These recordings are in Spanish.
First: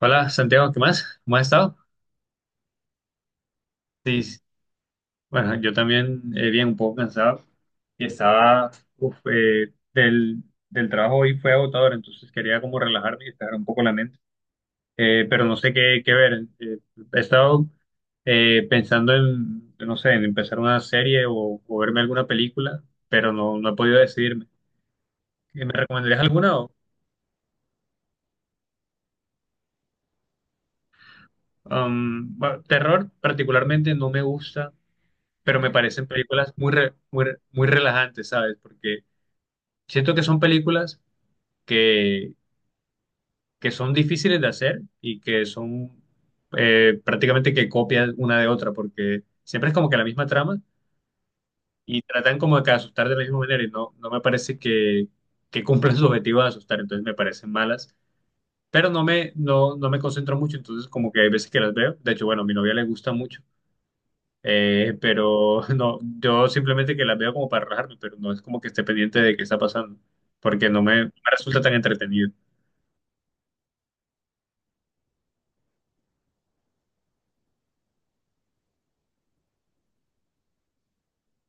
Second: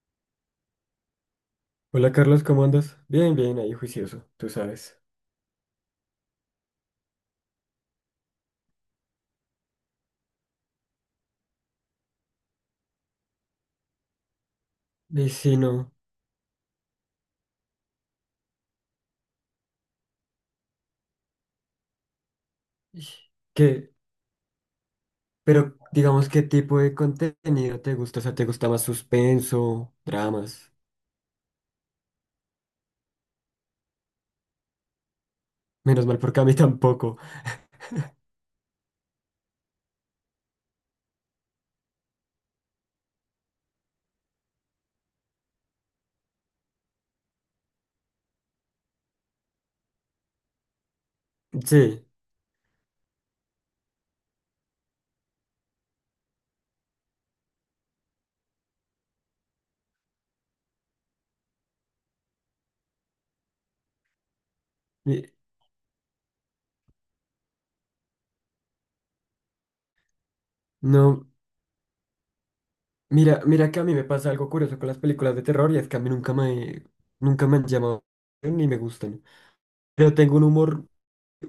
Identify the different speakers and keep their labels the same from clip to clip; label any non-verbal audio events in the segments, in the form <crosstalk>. Speaker 1: Hola Santiago, ¿qué más? ¿Cómo has estado?
Speaker 2: Hola Carlos, ¿cómo andas? Bien, bien, ahí
Speaker 1: Sí,
Speaker 2: juicioso,
Speaker 1: sí.
Speaker 2: tú sabes.
Speaker 1: Bueno, yo también bien, un poco cansado y estaba, uf, eh, del, del trabajo hoy fue agotador, entonces quería como relajarme y despejar un poco la mente.
Speaker 2: Y
Speaker 1: Pero
Speaker 2: si
Speaker 1: no sé
Speaker 2: no,
Speaker 1: qué ver. He estado pensando en, no sé, en empezar una serie o verme alguna película,
Speaker 2: y-
Speaker 1: pero no he
Speaker 2: ¿qué?
Speaker 1: podido decidirme. ¿Me
Speaker 2: Pero
Speaker 1: recomendarías
Speaker 2: digamos, ¿qué
Speaker 1: alguna?
Speaker 2: tipo de contenido te gusta? O sea, ¿te gusta más suspenso, dramas?
Speaker 1: Bueno, terror particularmente no me gusta, pero me parecen
Speaker 2: Menos mal porque a
Speaker 1: películas
Speaker 2: mí <laughs> tampoco.
Speaker 1: muy relajantes, ¿sabes? Porque siento que son películas que, que son difíciles de hacer y que son prácticamente que copian una de otra, porque siempre es como que la misma trama y
Speaker 2: Sí,
Speaker 1: tratan como que asustar de la misma manera y no me parece que cumplan su objetivo de asustar, entonces me parecen malas. Pero no me concentro mucho, entonces como que hay veces que las veo. De hecho, bueno, a mi novia le gusta mucho.
Speaker 2: mi-
Speaker 1: Pero <laughs> no, yo simplemente que las veo como para relajarme, pero no es como que esté pendiente de qué está pasando, porque no me
Speaker 2: no,
Speaker 1: resulta tan entretenido.
Speaker 2: mira que a mí me pasa algo curioso con las películas de terror, y es que a mí nunca me han llamado ni me gustan. Pero tengo un humor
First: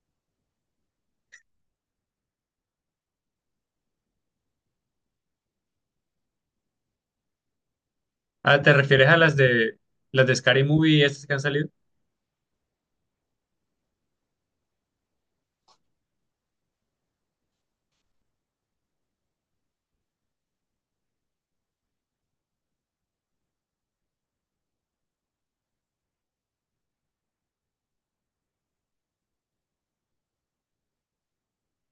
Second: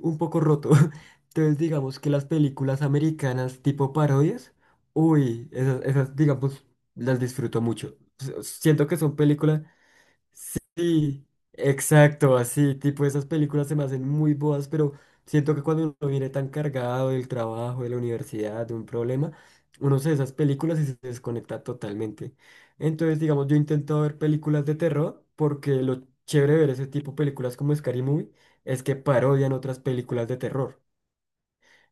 Speaker 2: un poco roto. <laughs> Entonces, digamos que las películas americanas tipo parodias, uy, esas digamos, las disfruto mucho. S-
Speaker 1: Ah, ¿te
Speaker 2: Siento que
Speaker 1: refieres
Speaker 2: son
Speaker 1: a
Speaker 2: películas.
Speaker 1: las de Scary Movie estas
Speaker 2: Sí,
Speaker 1: que han salido?
Speaker 2: exacto, así, tipo esas películas se me hacen muy boas, pero siento que cuando uno viene tan cargado del trabajo, de la universidad, de un problema, uno se ve esas películas y se desconecta totalmente. Entonces, digamos, yo intento ver películas de terror porque lo chévere de ver ese tipo de películas como Scary Movie es que parodian otras películas de terror.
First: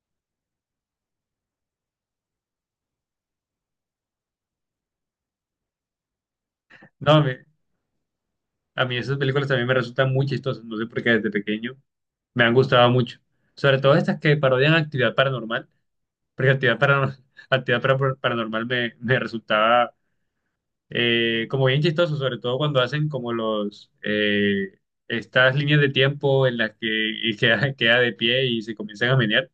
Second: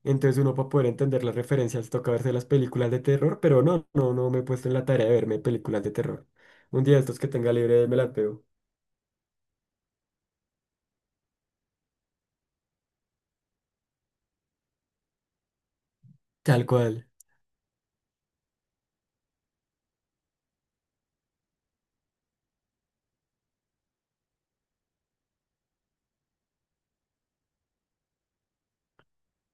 Speaker 2: Entonces uno, para poder entender las referencias, toca verse las películas de terror, pero no me he puesto en la tarea de verme películas de terror. Un día de
Speaker 1: No,
Speaker 2: estos que tenga libre me las veo.
Speaker 1: a mí esas películas también me resultan muy chistosas, no sé por qué desde pequeño me han gustado mucho. Sobre todo estas que parodian actividad paranormal, porque
Speaker 2: Tal
Speaker 1: actividad
Speaker 2: cual.
Speaker 1: paranormal, <laughs> paranormal me resultaba como bien chistoso, sobre todo cuando hacen como los estas líneas de tiempo en las que <laughs> y queda de pie y se comienzan a menear.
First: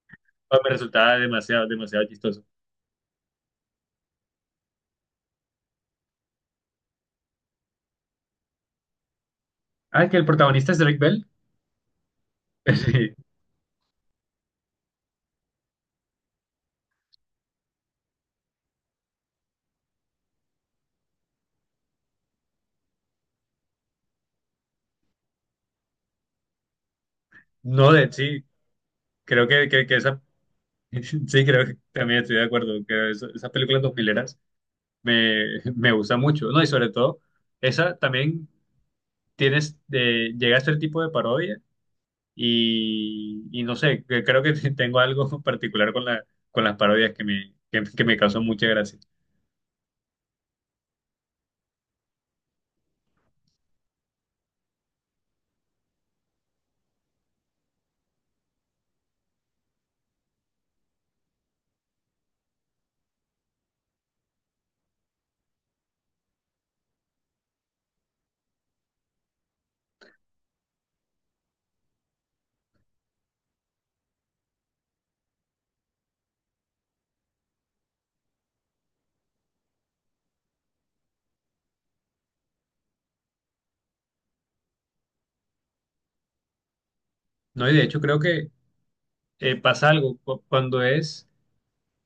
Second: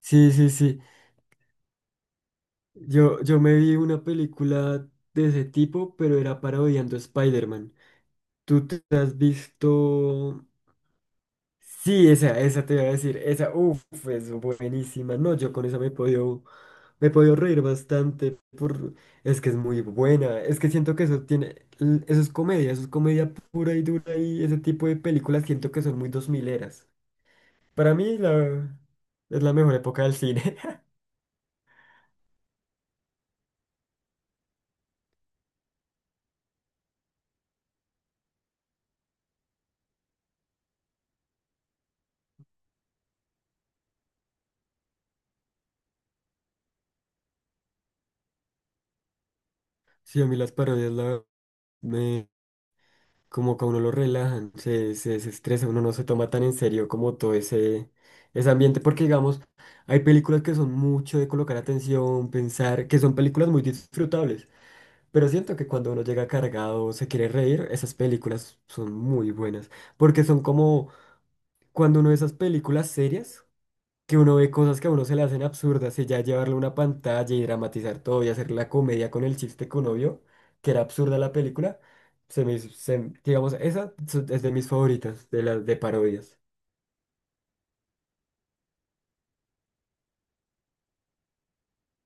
Speaker 2: Sí, sí,
Speaker 1: Pues me
Speaker 2: sí.
Speaker 1: resultaba demasiado, demasiado chistoso.
Speaker 2: Yo me vi una película de ese tipo, pero era parodiando a Spider-Man. ¿Tú te has
Speaker 1: Ah, que el
Speaker 2: visto?
Speaker 1: protagonista es Drake Bell.
Speaker 2: Sí, esa
Speaker 1: <laughs>
Speaker 2: te iba a
Speaker 1: Sí.
Speaker 2: decir. Esa, uff, es buenísima. No, yo con esa me he podido reír bastante. Por... Es que es muy buena. Es que siento que eso tiene, eso es comedia pura y dura, y ese tipo de películas siento que son muy dos mileras.
Speaker 1: No,
Speaker 2: Para
Speaker 1: de
Speaker 2: mí
Speaker 1: sí,
Speaker 2: la... es
Speaker 1: creo
Speaker 2: la mejor
Speaker 1: que
Speaker 2: época del
Speaker 1: esa
Speaker 2: cine. <laughs>
Speaker 1: <laughs> sí, creo que también estoy de acuerdo, que esas películas dos mileras me, <laughs> me gusta mucho, ¿no? Y sobre todo, esa también tienes, de llega a ser tipo de parodia. Y no sé, que creo que <laughs> tengo algo particular con con las parodias que me causó mucha gracia.
Speaker 2: Sí, a mí las parodias la... me como que a uno lo relajan, se desestresa, uno no se toma tan en serio como todo ese, ese ambiente, porque digamos, hay películas que son mucho de colocar atención, pensar, que son películas muy disfrutables, pero siento que cuando uno llega cargado, se quiere reír, esas películas son muy buenas, porque son como cuando uno de esas películas serias que uno ve cosas que a uno se le hacen absurdas y ya llevarle una pantalla y dramatizar todo y hacer la comedia con el chiste que uno vio, que era absurda la película, se, digamos, es de mis favoritas, de las de parodias.
Speaker 1: No, y de hecho creo que pasa algo cuando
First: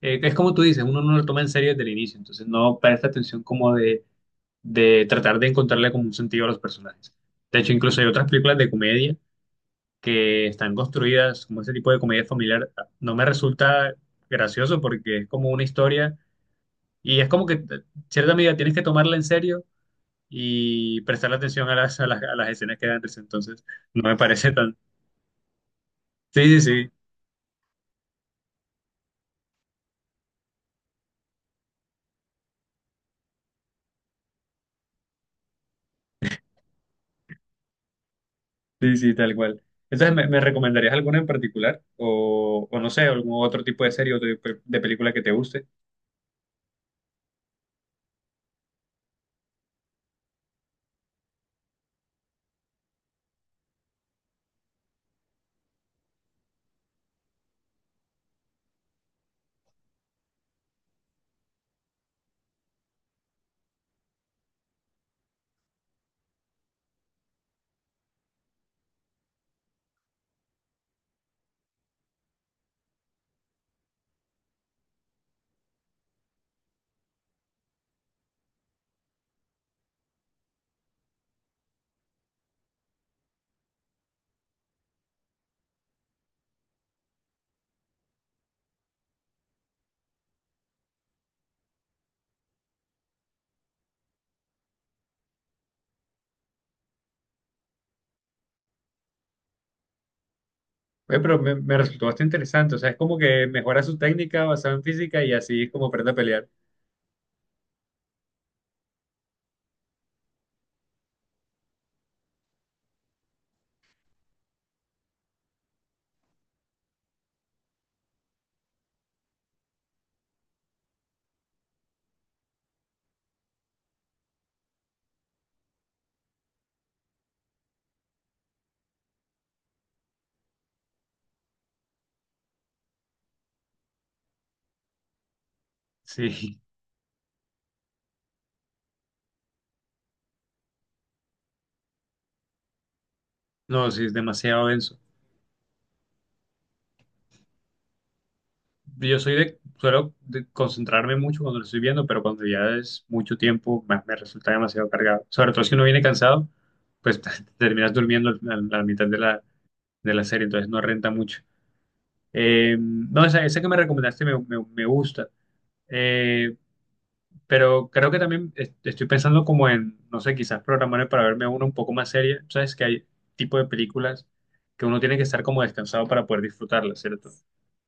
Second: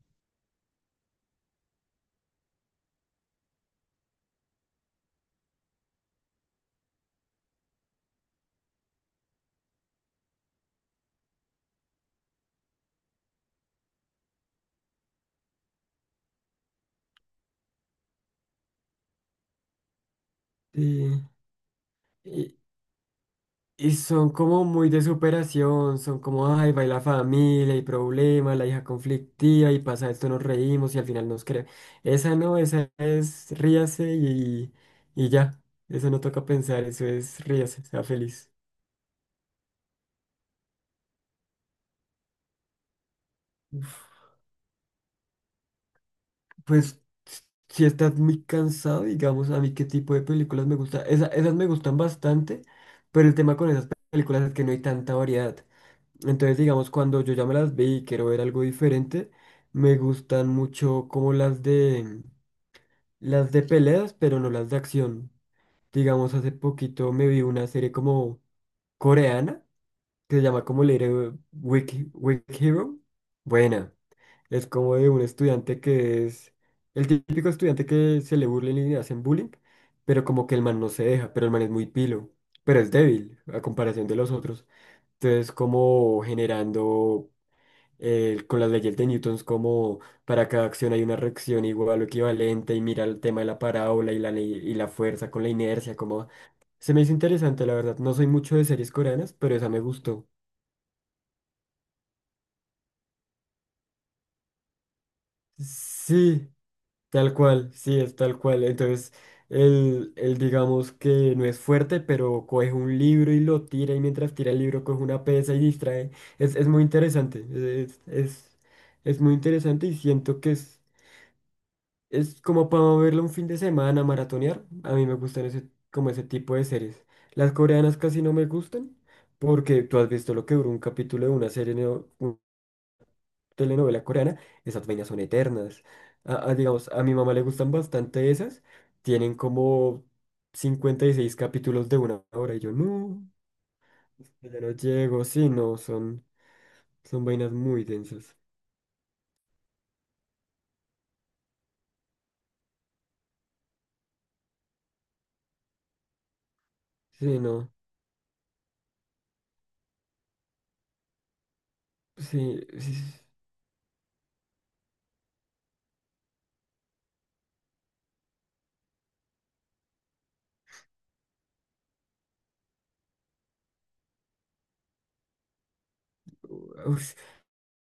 Speaker 1: es como tú dices, uno no lo toma en serio desde el inicio, entonces no presta atención como de tratar de encontrarle como un sentido a los personajes. De hecho, incluso hay otras películas de comedia que están construidas como ese tipo de comedia familiar. No me resulta gracioso porque es como una historia y es como que en cierta medida tienes que tomarla en serio y
Speaker 2: Sí.
Speaker 1: prestar atención a a las
Speaker 2: Y
Speaker 1: escenas que dan risa. Entonces,
Speaker 2: y
Speaker 1: no me
Speaker 2: son
Speaker 1: parece
Speaker 2: como
Speaker 1: tan...
Speaker 2: muy de superación, son
Speaker 1: Sí,
Speaker 2: como,
Speaker 1: sí,
Speaker 2: ay, va
Speaker 1: sí,
Speaker 2: la familia y problemas, la hija conflictiva y pasa esto, nos reímos y al final nos cree. Esa no, esa es ríase y ya, eso no toca pensar, eso es ríase, sea feliz.
Speaker 1: sí, sí, tal cual. Entonces, ¿me recomendarías alguna en particular? O no sé, algún otro tipo de serie o de película que te guste.
Speaker 2: Pues si estás muy cansado, digamos, a mí qué tipo de películas me gusta. Esas me gustan bastante, pero el tema con esas películas es que no hay tanta variedad. Entonces, digamos, cuando yo ya me las vi y quiero ver algo diferente, me gustan mucho como las de peleas, pero no las de acción. Digamos, hace poquito me vi una serie como coreana que se llama como Little Wiki Hero. Buena. Es como de un estudiante que es el típico estudiante que se le burlen y le hacen bullying, pero como que el man no se deja, pero el man es muy pilo, pero es débil a comparación de los otros. Entonces, como generando, con las leyes de Newton, como para cada acción hay una reacción igual o equivalente, y mira el tema de la parábola y y la fuerza con la inercia, como se me hizo interesante, la verdad. No soy mucho de series coreanas, pero esa me gustó.
Speaker 1: Oye, pero me resultó bastante interesante. O sea, es como que mejora su técnica basada en física y así es como aprende a pelear.
Speaker 2: Sí. Tal cual, sí, es tal cual. Entonces, él digamos que no es fuerte, pero coge un libro y lo tira, y mientras tira el libro coge una pesa y distrae. Es muy interesante, es, es, es muy interesante, y siento que es como para verlo un fin de semana, maratonear. A mí me gustan ese, como ese tipo de series. Las coreanas casi no me gustan, porque tú has visto lo que duró un capítulo de una serie, ¿no? Telenovela coreana, esas vainas son eternas.
Speaker 1: Sí,
Speaker 2: Digamos, a mi mamá le gustan bastante esas. Tienen como 56 capítulos de una hora. Y yo, no,
Speaker 1: <laughs> no, sí, es
Speaker 2: ya
Speaker 1: demasiado
Speaker 2: no
Speaker 1: denso.
Speaker 2: llego. Sí, no, son vainas muy densas.
Speaker 1: Yo soy de, suelo de concentrarme mucho cuando lo estoy viendo, pero cuando ya es mucho tiempo, me resulta demasiado cargado. Sobre todo si uno viene cansado, pues
Speaker 2: Sí,
Speaker 1: <laughs>
Speaker 2: no.
Speaker 1: terminas durmiendo a la mitad de de la serie, entonces no renta mucho.
Speaker 2: Sí, sí, sí.
Speaker 1: No, esa que me recomendaste me gusta. Eh, pero creo que también estoy pensando como en, no sé, quizás programarme para verme una un poco más seria. Sabes que hay tipo de películas que uno tiene que estar como descansado para poder disfrutarlas,
Speaker 2: Uf,
Speaker 1: ¿cierto?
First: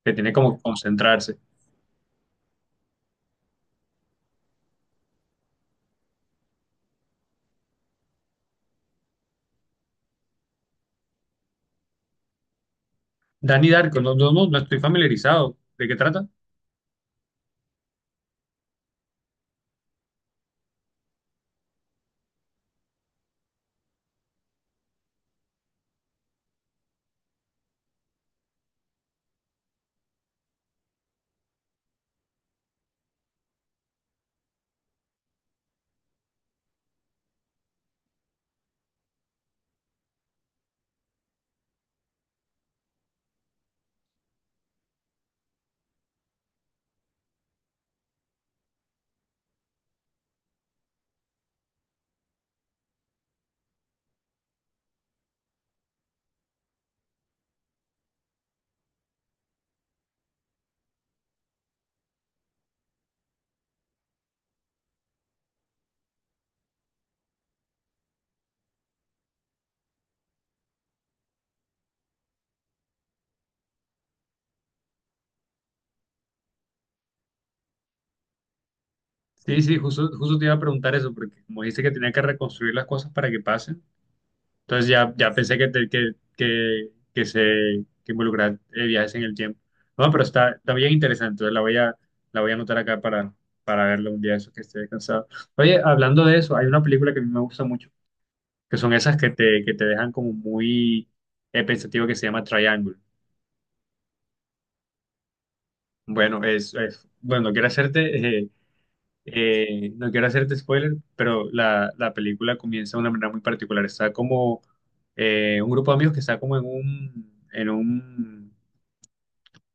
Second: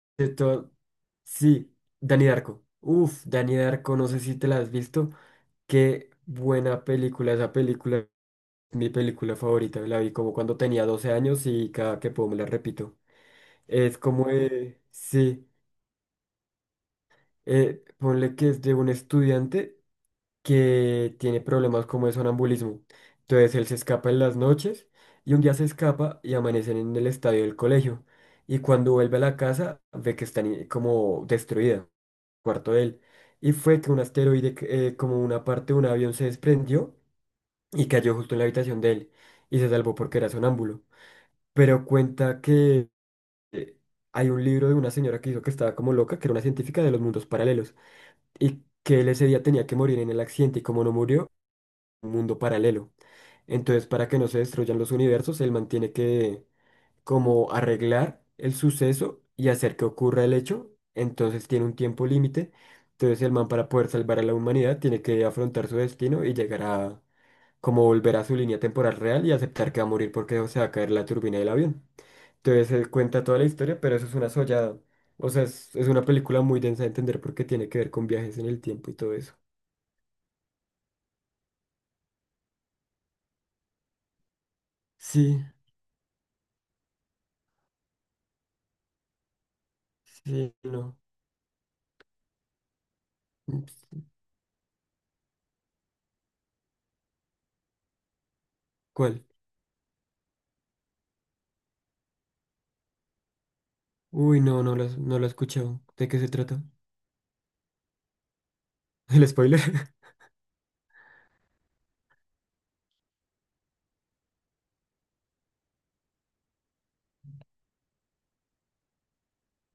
Speaker 1: Que
Speaker 2: de
Speaker 1: tiene como que
Speaker 2: todo-
Speaker 1: concentrarse.
Speaker 2: sí, Danny Darko. Uf, Danny Darko, no sé si te la has visto. Qué buena película esa película. Es mi película favorita, la vi como cuando tenía 12 años y cada que puedo me la repito.
Speaker 1: Danny
Speaker 2: Es
Speaker 1: Darko, no,
Speaker 2: como
Speaker 1: no, no, no estoy
Speaker 2: de, sí,
Speaker 1: familiarizado. ¿De qué trata?
Speaker 2: ponle que es de un estudiante que tiene problemas como de sonambulismo. Entonces él se escapa en las noches, y un día se escapa y amanecen en el estadio del colegio. Y cuando vuelve a la casa ve que está como destruida el cuarto de él. Y fue que un asteroide, que, como una parte de un avión, se desprendió y cayó justo en la habitación de él. Y se salvó porque era sonámbulo. Pero cuenta que eh, hay un libro de una señora que dijo que estaba como loca, que era una científica de los mundos paralelos, y que él ese día tenía que morir en el accidente y, como no murió, un mundo paralelo. Entonces, para que no se destruyan los universos, él mantiene que como arreglar el suceso y hacer que ocurra el hecho, entonces tiene un tiempo límite. Entonces el man, para poder salvar a la humanidad, tiene que afrontar su destino y llegar a como volver a su línea temporal real y aceptar que va a morir porque se va a caer la turbina del avión. Entonces se cuenta toda la historia, pero eso es una sollada. O sea, es una película muy densa de entender porque tiene que ver con viajes en el tiempo y todo eso.
Speaker 1: Sí, sí, justo, justo te iba a preguntar eso, porque como dice que tenía que reconstruir las cosas para que pasen, entonces ya, ya
Speaker 2: Sí,
Speaker 1: pensé que, que se que involucrar viajes en el tiempo. No, pero está,
Speaker 2: sí,
Speaker 1: está bien
Speaker 2: no.
Speaker 1: interesante, entonces la voy a anotar acá
Speaker 2: Ups,
Speaker 1: para verla un día eso que esté descansado. Oye, hablando de eso, hay una película que a mí me gusta mucho, que son esas
Speaker 2: ¿cuál?
Speaker 1: que te dejan como muy pensativo, que se llama Triangle.
Speaker 2: Uy, no lo he escuchado. ¿De qué se
Speaker 1: Bueno,
Speaker 2: trata?
Speaker 1: bueno, quiero hacerte...
Speaker 2: <laughs> ¿El spoiler?
Speaker 1: eh,
Speaker 2: <laughs>
Speaker 1: no quiero hacerte spoiler, pero la película comienza de una manera muy particular. Está como un grupo de amigos que está como en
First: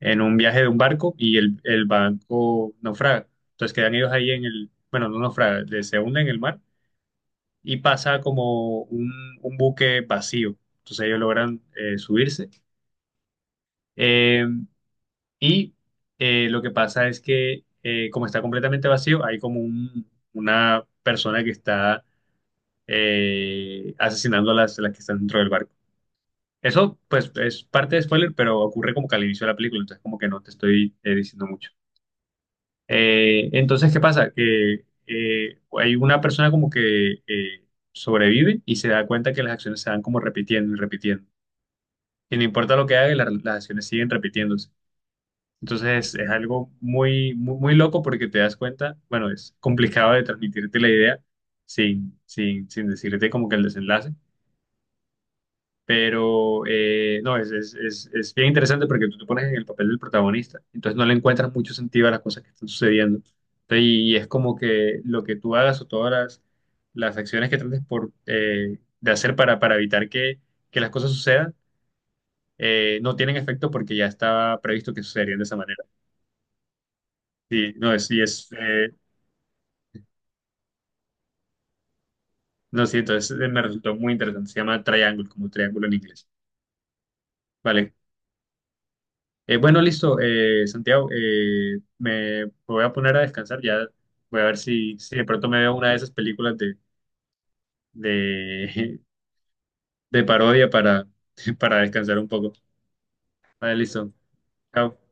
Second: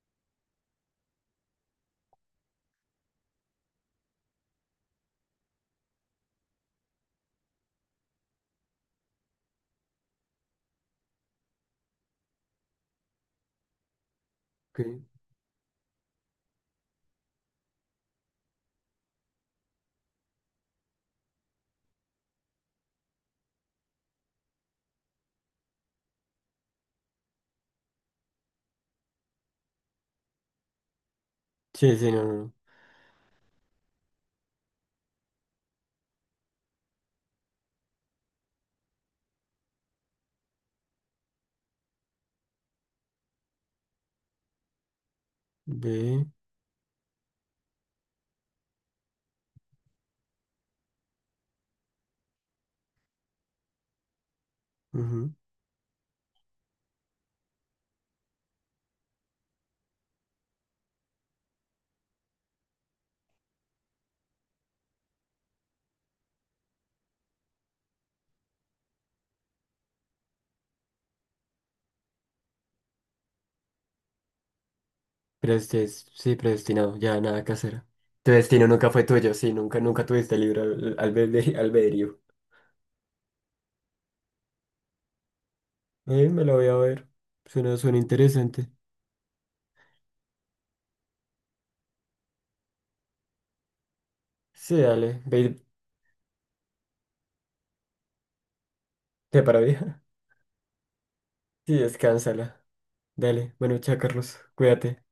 Speaker 1: en un viaje de un barco y el barco naufraga. Entonces quedan ellos ahí en el, bueno, no naufraga, se hunde en el mar y pasa como un buque vacío. Entonces ellos logran subirse. Eh,
Speaker 2: Ok.
Speaker 1: y lo que pasa es que como está completamente vacío, hay como una persona que está asesinando a las que están dentro del barco. Eso, pues, es parte de spoiler, pero ocurre como que al inicio de la película, entonces como que no te estoy diciendo mucho.
Speaker 2: Sí, sí, no, no, no.
Speaker 1: Entonces, ¿qué pasa? Que hay una persona como que sobrevive y se da cuenta que las acciones se van como repitiendo y repitiendo. Y no importa lo que haga, las acciones siguen repitiéndose. Entonces,
Speaker 2: Ve.
Speaker 1: es algo muy, muy, muy loco porque te das cuenta, bueno, es complicado de transmitirte la idea sin decirte como que el desenlace.
Speaker 2: Ujú.
Speaker 1: Pero no, es bien interesante porque tú te pones en el papel del protagonista, entonces no le encuentras mucho sentido a las cosas que están sucediendo. Entonces, y es como que lo que tú hagas o todas las acciones que trates por, de hacer para evitar que las cosas sucedan no tienen efecto porque ya estaba previsto que sucederían de esa manera.
Speaker 2: Sí, predestinado, ya nada que
Speaker 1: Sí,
Speaker 2: hacer.
Speaker 1: no, es, sí,
Speaker 2: Tu
Speaker 1: es,
Speaker 2: destino nunca fue tuyo, sí, nunca, nunca tuviste albedrío. <laughs>
Speaker 1: no, sí, entonces me resultó muy interesante. Se llama Triangle, como triángulo en inglés.
Speaker 2: Me lo voy a ver. Suena,
Speaker 1: Vale.
Speaker 2: suena interesante.
Speaker 1: Bueno, listo, Santiago, voy a poner a descansar, ya voy a ver
Speaker 2: Sí,
Speaker 1: si
Speaker 2: dale,
Speaker 1: de
Speaker 2: ve,
Speaker 1: pronto me
Speaker 2: y
Speaker 1: veo una de esas películas de,
Speaker 2: te para vieja.
Speaker 1: <laughs> de parodia para, <laughs>
Speaker 2: Sí,
Speaker 1: para descansar un poco.
Speaker 2: descánsala. Dale.
Speaker 1: Vale,
Speaker 2: Bueno, chao,
Speaker 1: listo,
Speaker 2: Carlos.
Speaker 1: chao.
Speaker 2: Cuídate.